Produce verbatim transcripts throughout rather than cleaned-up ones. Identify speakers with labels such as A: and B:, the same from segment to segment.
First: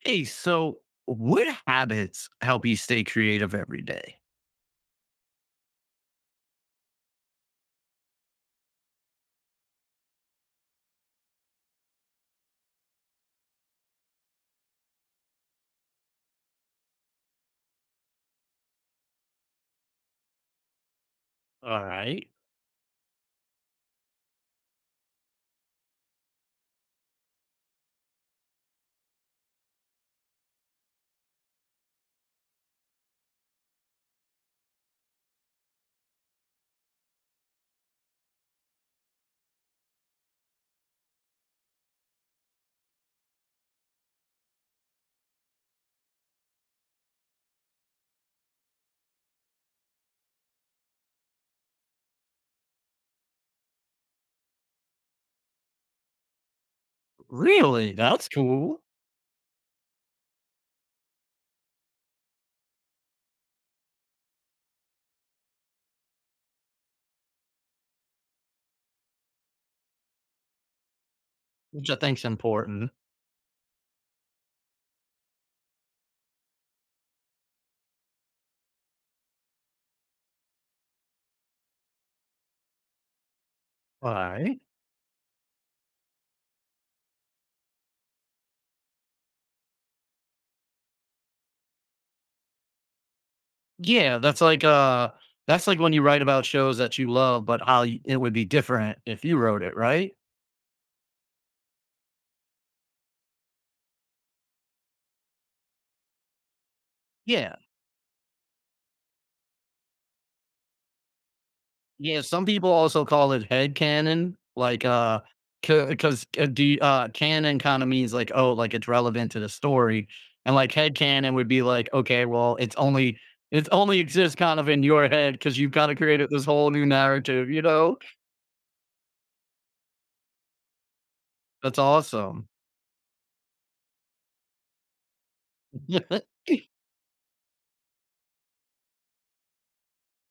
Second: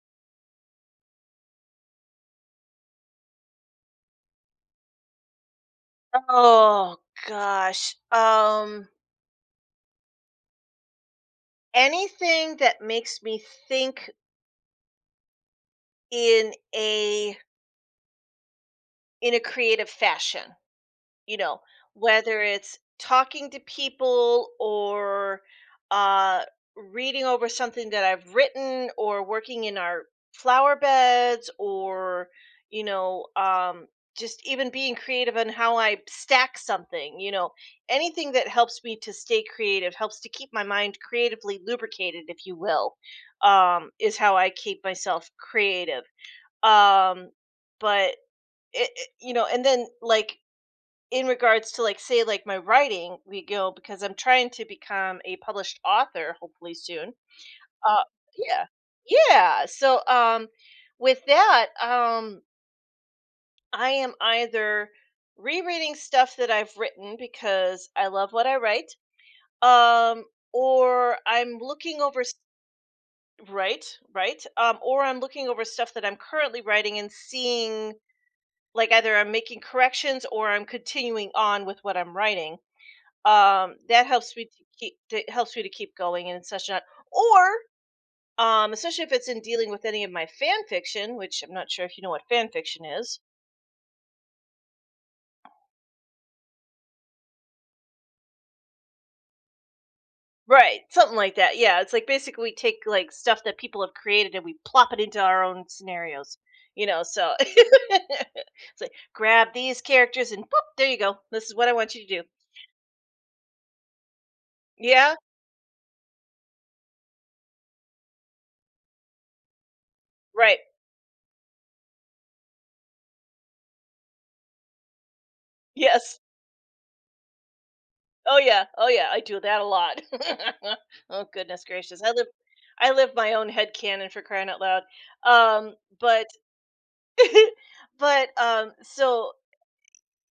A: Hey, so what habits help you stay creative every day?
B: Oh gosh. Um anything that makes me think in a in a creative fashion, you know,
A: All right.
B: whether it's talking to people or uh, reading over something that I've written, or working in our flower beds or, you know, um, just even being creative on how I stack something, you know, anything that helps me to stay creative, helps to keep my mind creatively lubricated, if you will, um, is how I keep myself creative. Um, but it, it- you know, and then, like, in regards to, like, say, like, my writing we go, because I'm trying to become a published author hopefully soon.
A: Really?
B: uh
A: That's
B: yeah,
A: cool.
B: yeah so um With that, um I am either rereading stuff that I've written because I love what I write, um or I'm
A: Which I
B: looking over
A: think's
B: s-
A: important.
B: right. Right. Um or I'm looking over stuff that I'm currently writing and seeing, like, either I'm making corrections or I'm continuing on with what I'm writing. Um, that
A: All
B: helps me
A: right.
B: to keep that helps me to keep going and such not. Or um, especially if it's in dealing with any of my fan fiction, which I'm not sure if you know what fan fiction is.
A: Yeah, that's like uh that's like when you write about shows that you love, but how y- it would be different if you wrote it, right?
B: Right, something like that. Yeah, it's like basically we take like stuff that people have created and we plop it into our own scenarios, you know. So
A: Yeah.
B: it's like grab these characters and boop, there you go, this is what I want you to do.
A: Yeah, some people also call it head headcanon, like,
B: Yeah,
A: uh, because, uh, do you- uh, canon kinda means, like, oh, like, it's relevant to the story, and,
B: right,
A: like, head headcanon would be like, okay, well, it's only it's only exists kind of in your head because you 'cause you've kinda
B: yes.
A: created this whole new narrative, you know?
B: Oh yeah, oh yeah, I do that a lot. Oh goodness
A: That's
B: gracious, I live,
A: awesome.
B: I live my own head cannon for crying out loud. Um, but, but um, so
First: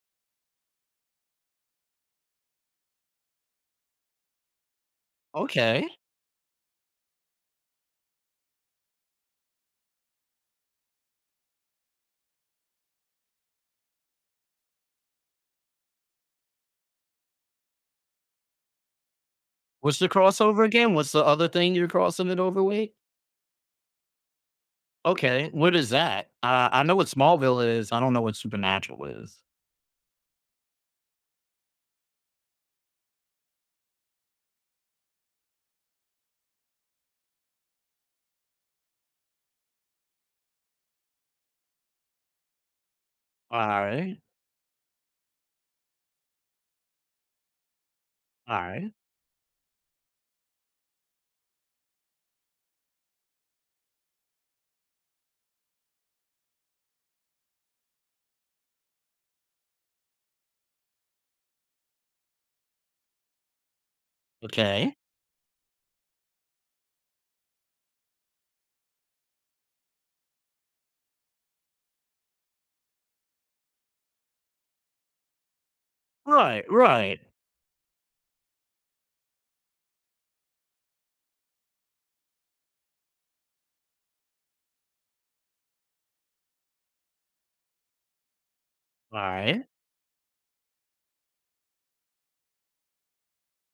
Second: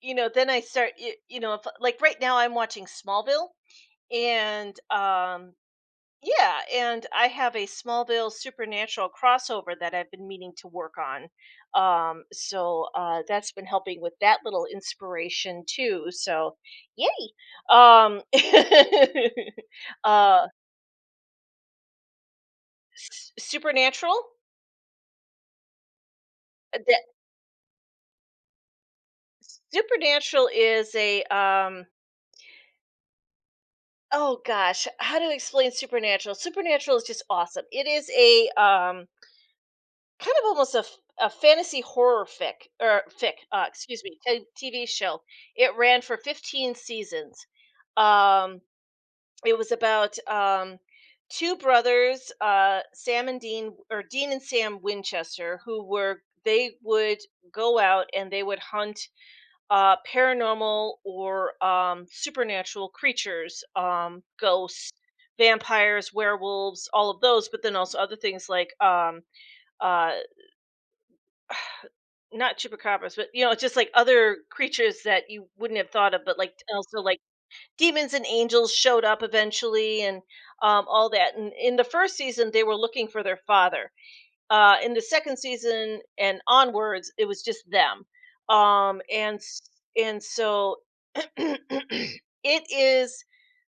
B: You know, then I start, you, you know, if, like, right now I'm watching Smallville, and um,
A: Okay.
B: yeah, and I have a Smallville Supernatural crossover that I've been meaning to work on. Um, so uh, that's been helping with that little inspiration too. So, yay! Um,
A: What's the
B: uh,
A: crossover again? What's the other thing you're crossing it over with?
B: S- Supernatural.
A: Okay, what is that? Uh,
B: Uh,
A: I know
B: That
A: what Smallville is, I don't know what Supernatural is.
B: Supernatural is a um, oh gosh, how to explain Supernatural? Supernatural is just awesome. It is a um, kind of almost a, f- a fantasy horror fic or fic, uh, excuse me,
A: Alright,
B: t- tv show. It ran for fifteen seasons. um
A: alright,
B: it was about um two brothers, uh Sam and Dean, or Dean and Sam Winchester, who were, they would go out and they would hunt uh paranormal or um supernatural creatures, um ghosts,
A: okay.
B: vampires, werewolves, all of those, but then also other things like um uh not chupacabras, but, you know, just, like, other creatures that you wouldn't have thought of, but, like,
A: Right,
B: also, like,
A: right.
B: demons and angels showed up eventually, and um, all that, and in the first season, they were looking for their father. Uh, in the second season and onwards, it was just them, um, and s
A: Alright.
B: and so it is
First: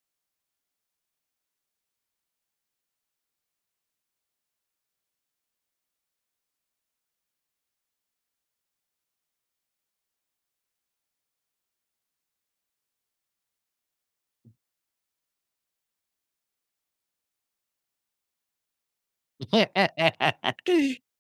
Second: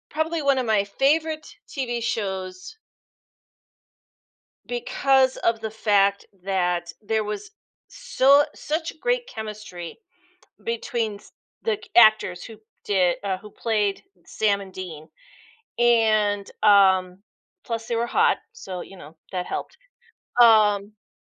B: probably one of my favorite T V shows because of the fact that there was so such great chemistry between s- the c- actors who did uh, who played Sam and Dean, and um, plus they were hot, so you know that helped. Um,
A: Dude,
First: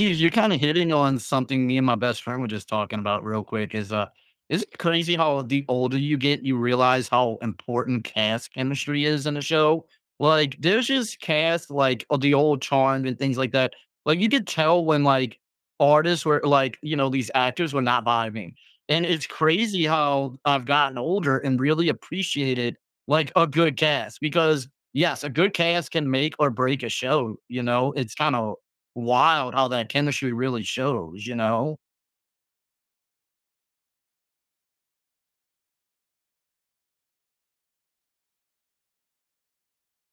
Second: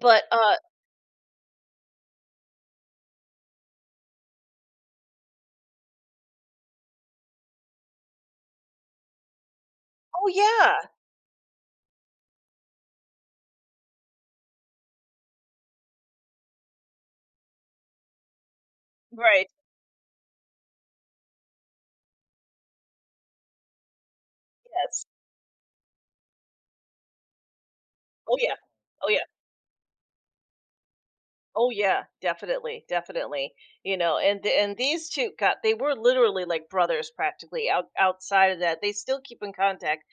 B: but
A: you're kind
B: uh,
A: of hitting on something me and my best friend were just talking about real quick is uh is it crazy how the older you get you realize how important cast chemistry is in a show?
B: Oh
A: Like
B: yeah,
A: there's just cast like of the old charm and things like that. Like you could tell when like artists were like, you know, these actors were not vibing. And it's
B: right,
A: crazy how I've gotten older and really appreciated like a good cast because
B: yes,
A: yes, a good cast can make or break a show, you know. It's kind
B: oh
A: of
B: yeah, oh yeah,
A: wild how that chemistry really shows, you
B: oh
A: know?
B: yeah, definitely, definitely. You know, and th- and these two got, they were literally like brothers practically. Out outside of that, they still keep in contact.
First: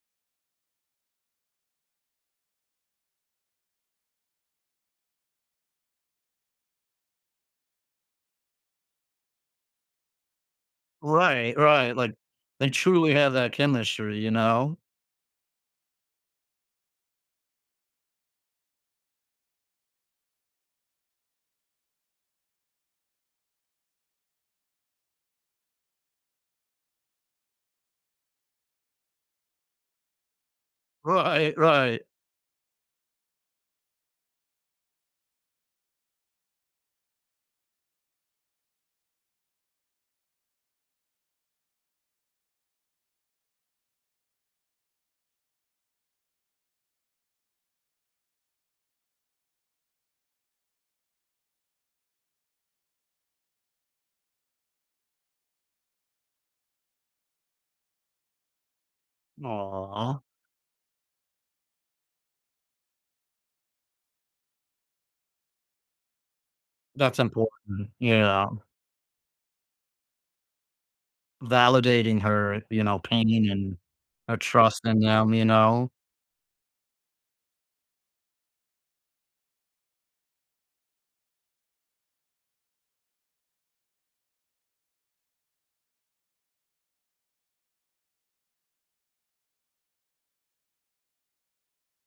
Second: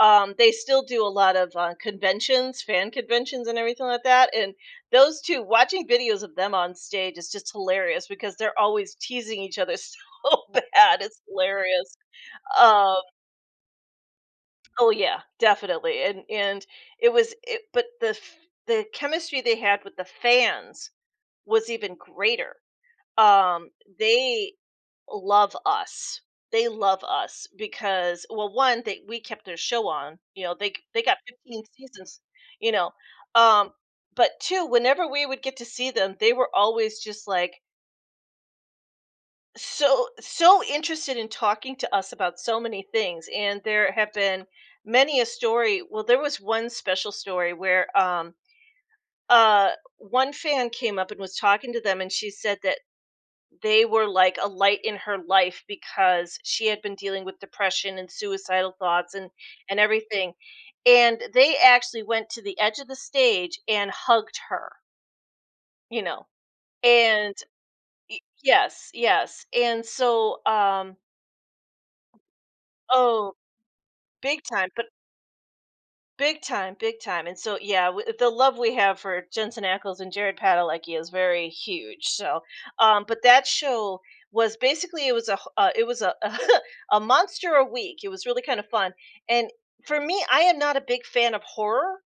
B: um, They still do a lot of uh, conventions, fan conventions, and everything like that. And those two, watching videos of them on stage is just hilarious because they're always teasing each other so bad. It's
A: Right, right,
B: hilarious.
A: like, they
B: Um,
A: truly have that chemistry, you know?
B: oh yeah, definitely. And and it was, it, but the f- the chemistry they had with the fans was even greater. um they love us, they love us because, well, one, they, we kept their show on, you know, they they got
A: Right,
B: fifteen
A: right.
B: seasons, you know. um but two, whenever we would get to see them, they were always just like so so interested in talking to us about so many things. And there have been many a story. Well, there was one special story where um uh one fan came up and was talking to them, and she said that they were like a light in her life because she had been dealing with depression and suicidal thoughts and and
A: Aw,
B: everything. And they actually went to the edge of the stage and hugged her, you know.
A: that's
B: And
A: important,
B: y
A: yeah.
B: yes, yes. And so, um
A: Validating her, you know,
B: oh,
A: pain and her
B: big time, but
A: trust in them, you know?
B: big time, big time. And so, yeah, w- the love we have for Jensen Ackles and Jared Padalecki is very huge. So, um, but that show was basically, it was a h- uh, it was a a monster a week. It was really kind of fun. And for me, I am not a big fan of horror,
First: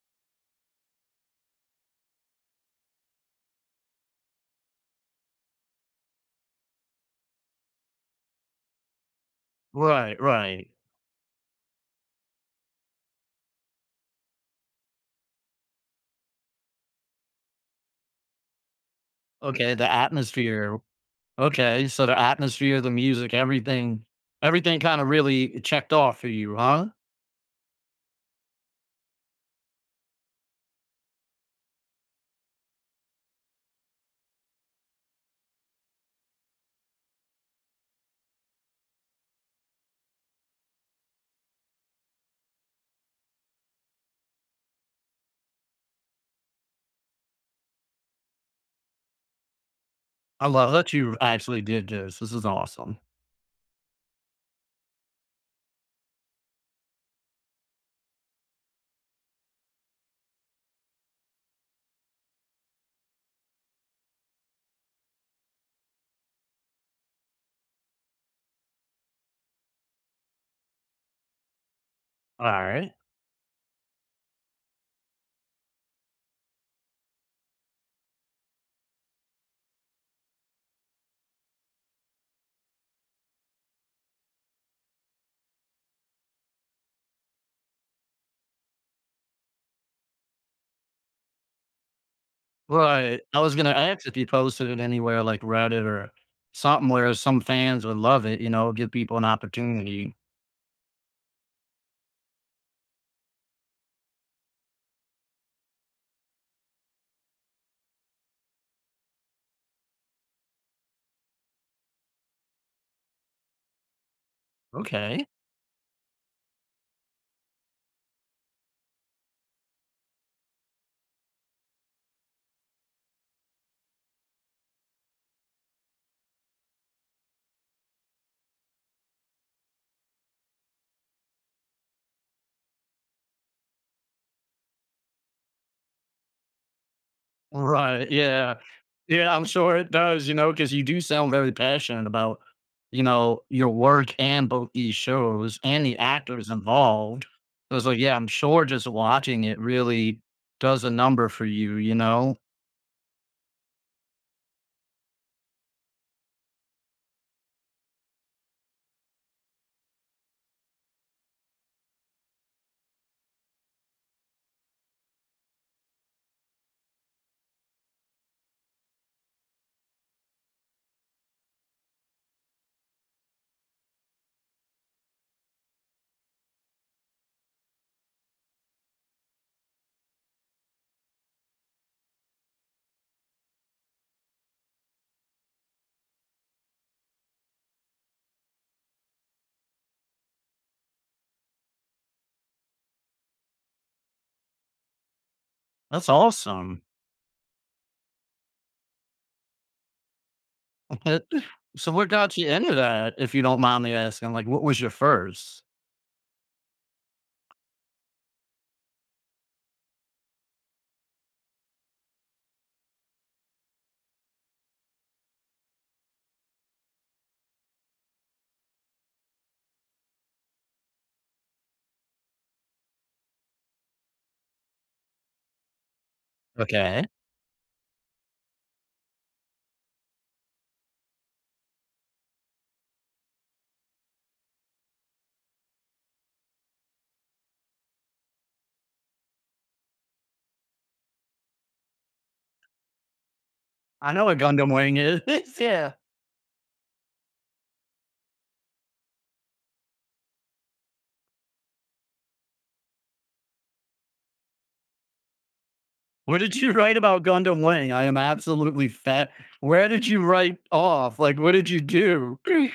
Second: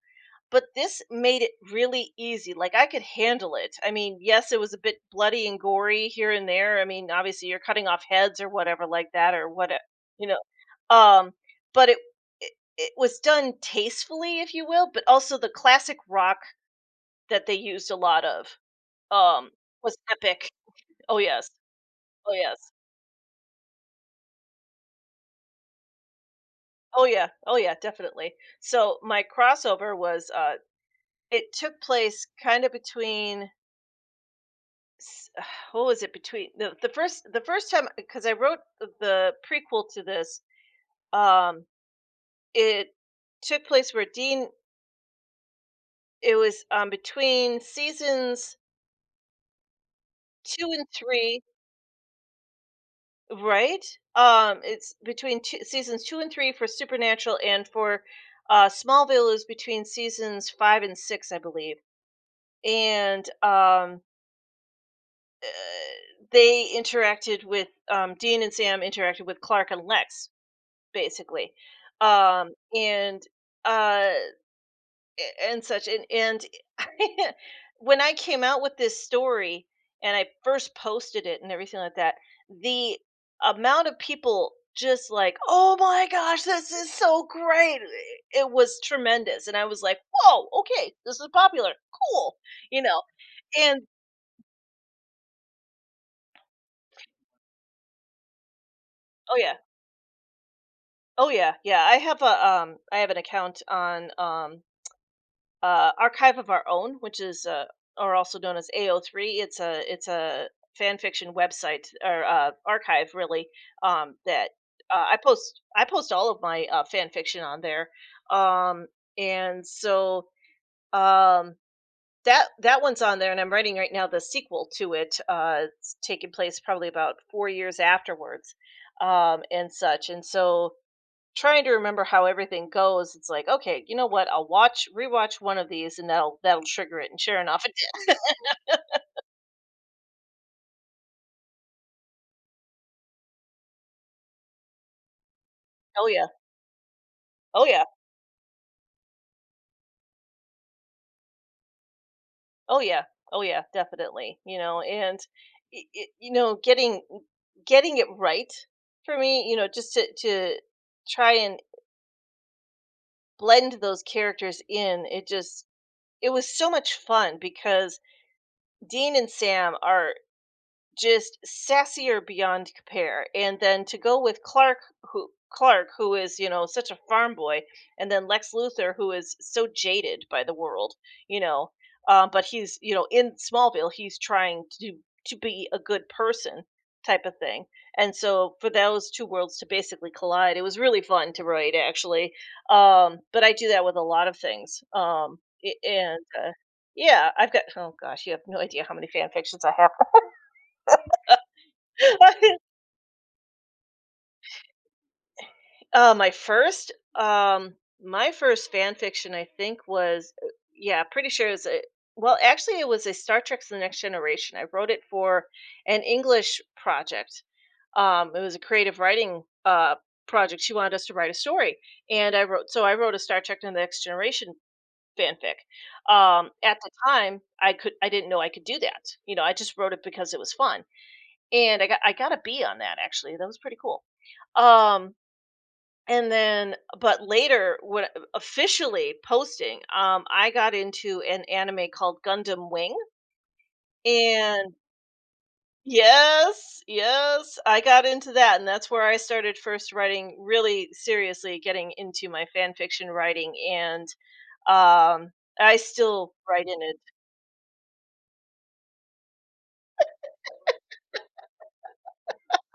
B: but this made it really easy. Like I could handle it. I mean, yes, it was a bit bloody and gory here and there. I mean, obviously you're cutting off heads or whatever like that or what,
A: Right,
B: you know.
A: right.
B: Um but it, it It was done tastefully, if you will, but also the classic rock that they used a lot of um
A: Okay, the
B: was epic.
A: atmosphere.
B: Oh yes,
A: Okay, so the
B: oh yes,
A: atmosphere, the music, everything everything kinda really checked off for you, huh?
B: oh yeah, oh yeah, definitely. So my crossover was, uh it took place kind of between s- what was it, between the, the first, the first time, because I wrote the prequel to this. um it took place where Dean, it was um between seasons
A: I
B: two
A: love
B: and
A: that you
B: three.
A: actually did this, this is awesome.
B: Right? Um, it's between two, seasons two and three for Supernatural, and for uh, Smallville is between seasons five and six, I believe. And um, uh, they interacted with um, Dean and Sam interacted with Clark and Lex, basically. Um,
A: Alright.
B: and uh, a- and such and and when I came out with this story and I first posted it and everything like that, the amount of people just like, "Oh my gosh, this is so great," it was tremendous, and I was like, "Whoa, okay, this is popular, cool," you know.
A: Right, I was gonna
B: And
A: ask if you posted it anywhere like Reddit or something where some fans would love it, you know, give people an
B: oh yeah,
A: opportunity.
B: oh yeah, yeah, I have a um I have an account on um uh, Archive of Our Own, which is uh, or also known as A O three. It's a it's a fan fiction website, or uh, archive really, um, that uh, I
A: Okay.
B: post I post all of my uh, fan fiction on there, um, and so um, that that one's on there, and I'm writing right now the sequel to it. Uh, it's taking place probably about four years afterwards, um, and such, and so trying to remember how everything goes, it's like, "Okay, you know what? I'll watch rewatch one of these and that'll that'll trigger it," and sure enough it
A: Right,
B: did.
A: yeah. Yeah, I'm sure it does, you know, because you do sound very passionate about, you know, your work and both these shows and the
B: Oh, yeah.
A: actors involved.
B: Oh,
A: I
B: yeah.
A: was like, yeah, I'm sure just watching it really does a number for you, you know?
B: Oh, yeah. Oh, yeah, definitely, you know, and it it you know, getting getting it right for me, you know, just to to try and blend those characters in, it just, it was so much fun because Dean and Sam are just sassier beyond compare. And then to go with Clark, who Clark, who is, you know, such a farm boy, and then Lex Luthor, who is so jaded by the world, you know, um, but he's, you know, in Smallville, he's trying to to be a good person type of thing. And so for those two worlds to basically collide, it was really fun to write actually. Um, but I do that with a lot of things. Um, a-
A: That's
B: and uh,
A: awesome.
B: Yeah, I've got, oh gosh, you have no idea how many fan fictions I have.
A: So what got you into that, if you don't mind me asking? Like, what was your first?
B: Uh, my first, um, my first fan fiction, I think, was uh, yeah, pretty sure it was a, well, actually, it was a Star Trek: The Next Generation. I wrote it for an English project. Um, it was a creative writing uh, project. She wanted us to write a story, and I wrote. So I wrote a Star Trek: The Next Generation fanfic. Um, at the
A: Okay.
B: time, I could, I didn't know I could do that. You know, I just wrote it because it was fun, and I got, I got a B on that. Actually, that was pretty cool. Um, and then but later when officially posting, um, I got into an anime called Gundam Wing,
A: I know what Gundam
B: and
A: Wing is. Yeah.
B: yes, yes, I got into that, and that's where I started first writing, really seriously getting into my fan fiction writing, and, um, I still
A: What did
B: write
A: you
B: in
A: write
B: it.
A: about Gundam Wing? I am absolutely fat. Where did you write off? Like, what did you do?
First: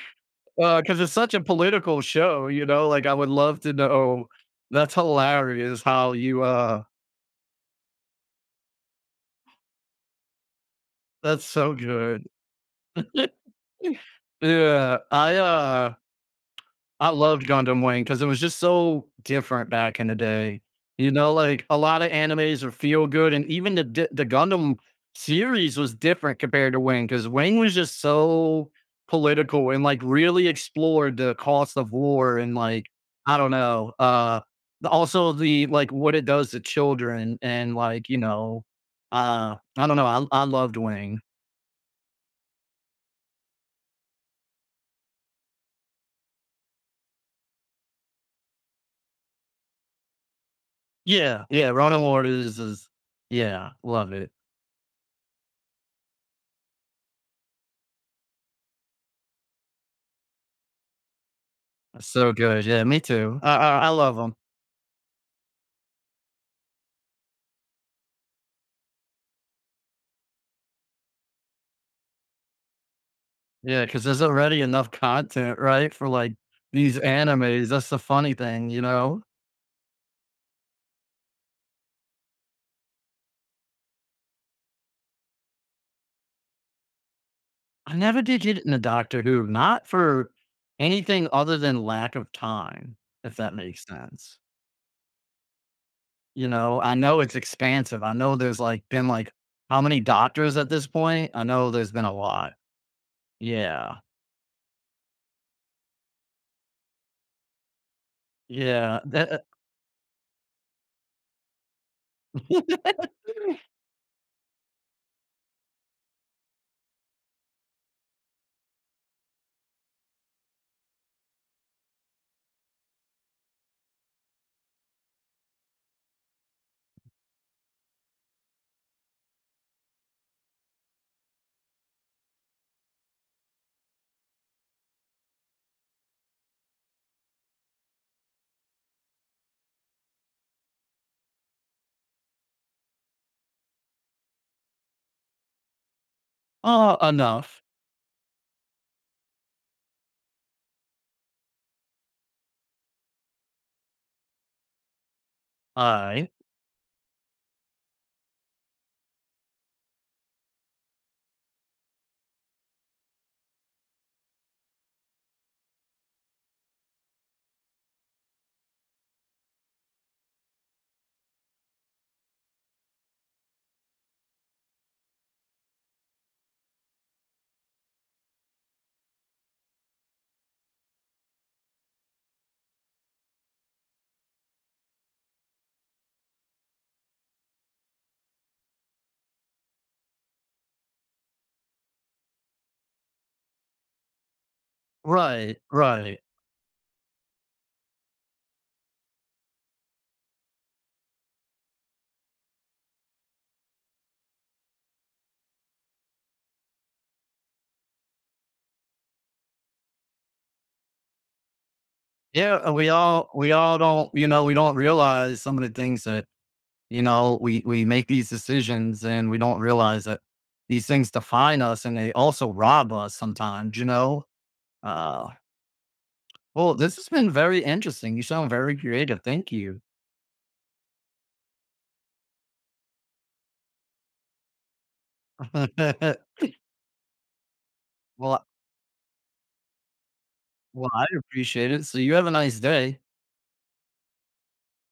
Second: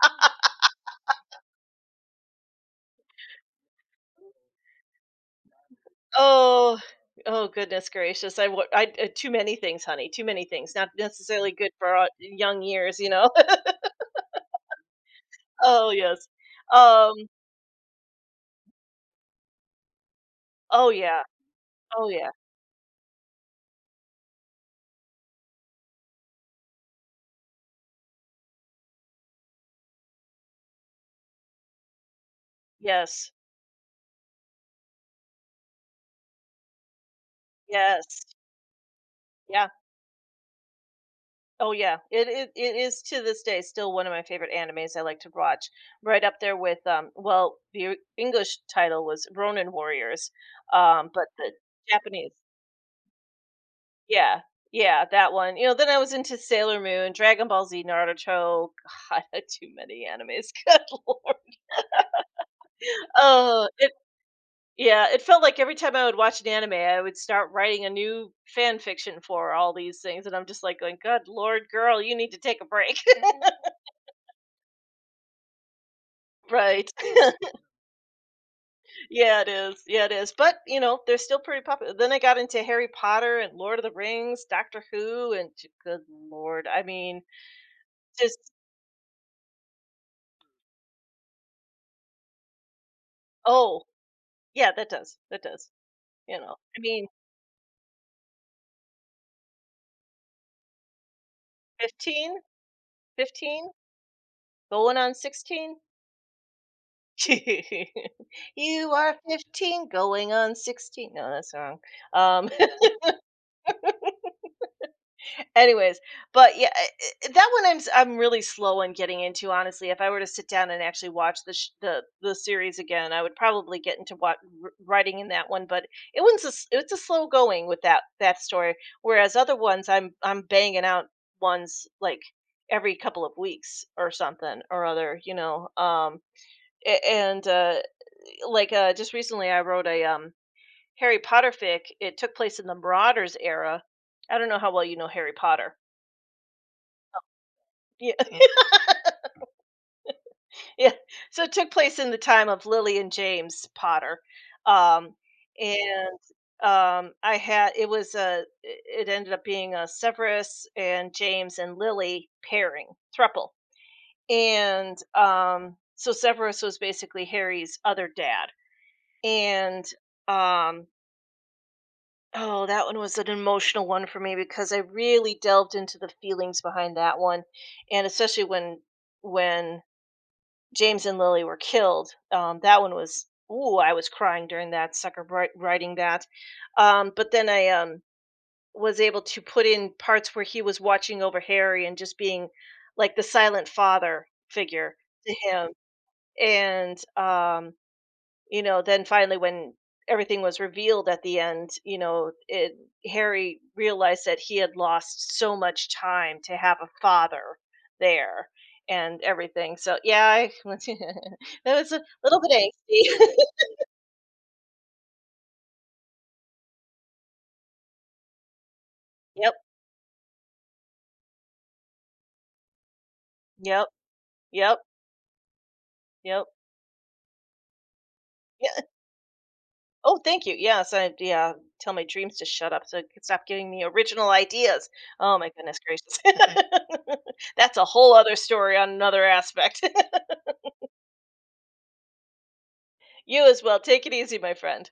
A: Because it's such a political show, you know? Like, I would love to know. That's hilarious how you,
B: Oh,
A: uh
B: oh, goodness gracious, I wa I uh, too many things, honey, too many things, not
A: that's
B: necessarily good
A: so
B: for, uh,
A: good.
B: young years, you know?
A: Yeah, I,
B: Oh,
A: uh
B: yes.
A: I
B: Um,
A: loved Gundam Wing because it was just so different back in the day.
B: oh,
A: You
B: yeah.
A: know, like, a lot
B: Oh,
A: of
B: yeah.
A: animes are feel good, and even the d the Gundam series was different compared to Wing because Wing was just so political and, like, really explored the cost of war and, like,
B: Yes.
A: I don't know, uh, the also the, like, what it does to children and, like, you
B: Yes.
A: know, uh,
B: Yeah.
A: I don't know, I I loved Wing.
B: Oh, yeah. It it it is to this day still one of my favorite animes I like to watch. Right up there with, um well, the English title was Ronin Warriors, um, but
A: Yeah,
B: the
A: yeah, Ronin Lord
B: Japanese.
A: is is yeah, love it.
B: Yeah. Yeah, that one. You know, then I was into Sailor Moon, Dragon Ball Z, Naruto. God, too many animes. Good lord.
A: So good. Yeah, me too. I
B: Oh,
A: I, I love them.
B: yeah, it felt like every time I would watch an anime, I would start writing a new fan fiction for all these things, and I'm just like going, "Good lord, girl, you need to take a break."
A: Yeah, because there's already enough content, right? For like
B: Right?
A: these animes. That's the funny thing, you know?
B: Yeah, it is. Yeah, it is. But you know, they're still pretty popular. Then I got into Harry Potter and Lord of the Rings, Doctor Who, and j- good lord, I mean,
A: I never
B: just.
A: did get into Doctor Who, not for anything other than lack of time, if that
B: Oh
A: makes sense.
B: yeah, that does, that does. You
A: You
B: know, I
A: know, I
B: mean,
A: know it's expansive. I know there's like been like how many doctors at this point? I know there's been a
B: fifteen,
A: lot.
B: fifteen,
A: Yeah.
B: going on sixteen. You
A: Yeah.
B: are
A: that-
B: fifteen going on sixteen. No, that's wrong. um Anyways, but yeah I- I- that one I'm s- I'm really slow on getting into, honestly. If I were to sit down and actually watch the sh- the the series again, I would probably get into what writing in that one. But it was a, s- it's a slow going with that that story, whereas other ones i'm I'm banging out ones like every couple of weeks or something or other, you know. Um a- and uh Like, uh just recently I wrote a, um Harry Potter fic, it took place in the Marauders era. I don't know how well you know Harry Potter.
A: oh, enough.
B: Yeah, mm. Yeah. So it took place in the time of Lily and James Potter, um,
A: All
B: and
A: right.
B: um, I had, it was a, it ended up being a Severus and James and Lily pairing thruple, and um, so Severus was basically Harry's other dad, and um, oh, that one was an emotional one for me because I really delved into the feelings behind that one, and especially when when James and Lily were killed. Um, that one was, ooh, I was crying during that sucker, bri- writing that. Um, but then I um Was able to put in parts where he was watching over Harry and just being like the silent father figure to
A: Right.
B: him,
A: Right.
B: and um you know, then finally when everything was revealed at the end, you know, it, Harry realized that he had lost so much time to have a father there and everything. So yeah, I, that was a little bit
A: Yeah, and we all
B: angsty.
A: we all don't, you know, we don't realize some of the things that, you know, we we make these decisions and we
B: Yep,
A: don't realize that these things define us and they also rob us sometimes, you
B: yep,
A: know?
B: yep,
A: Uh
B: yep.
A: well, this has been very interesting. You sound very
B: Yeah.
A: creative. Thank you.
B: Oh, thank you. Yes, I yeah. Tell my dreams to shut up, so it can stop giving me original ideas. Oh my goodness
A: well,
B: gracious, that's a whole other
A: I-
B: story on another aspect.
A: well, I appreciate it. So you have a nice day.
B: You as well. Take it easy, my friend.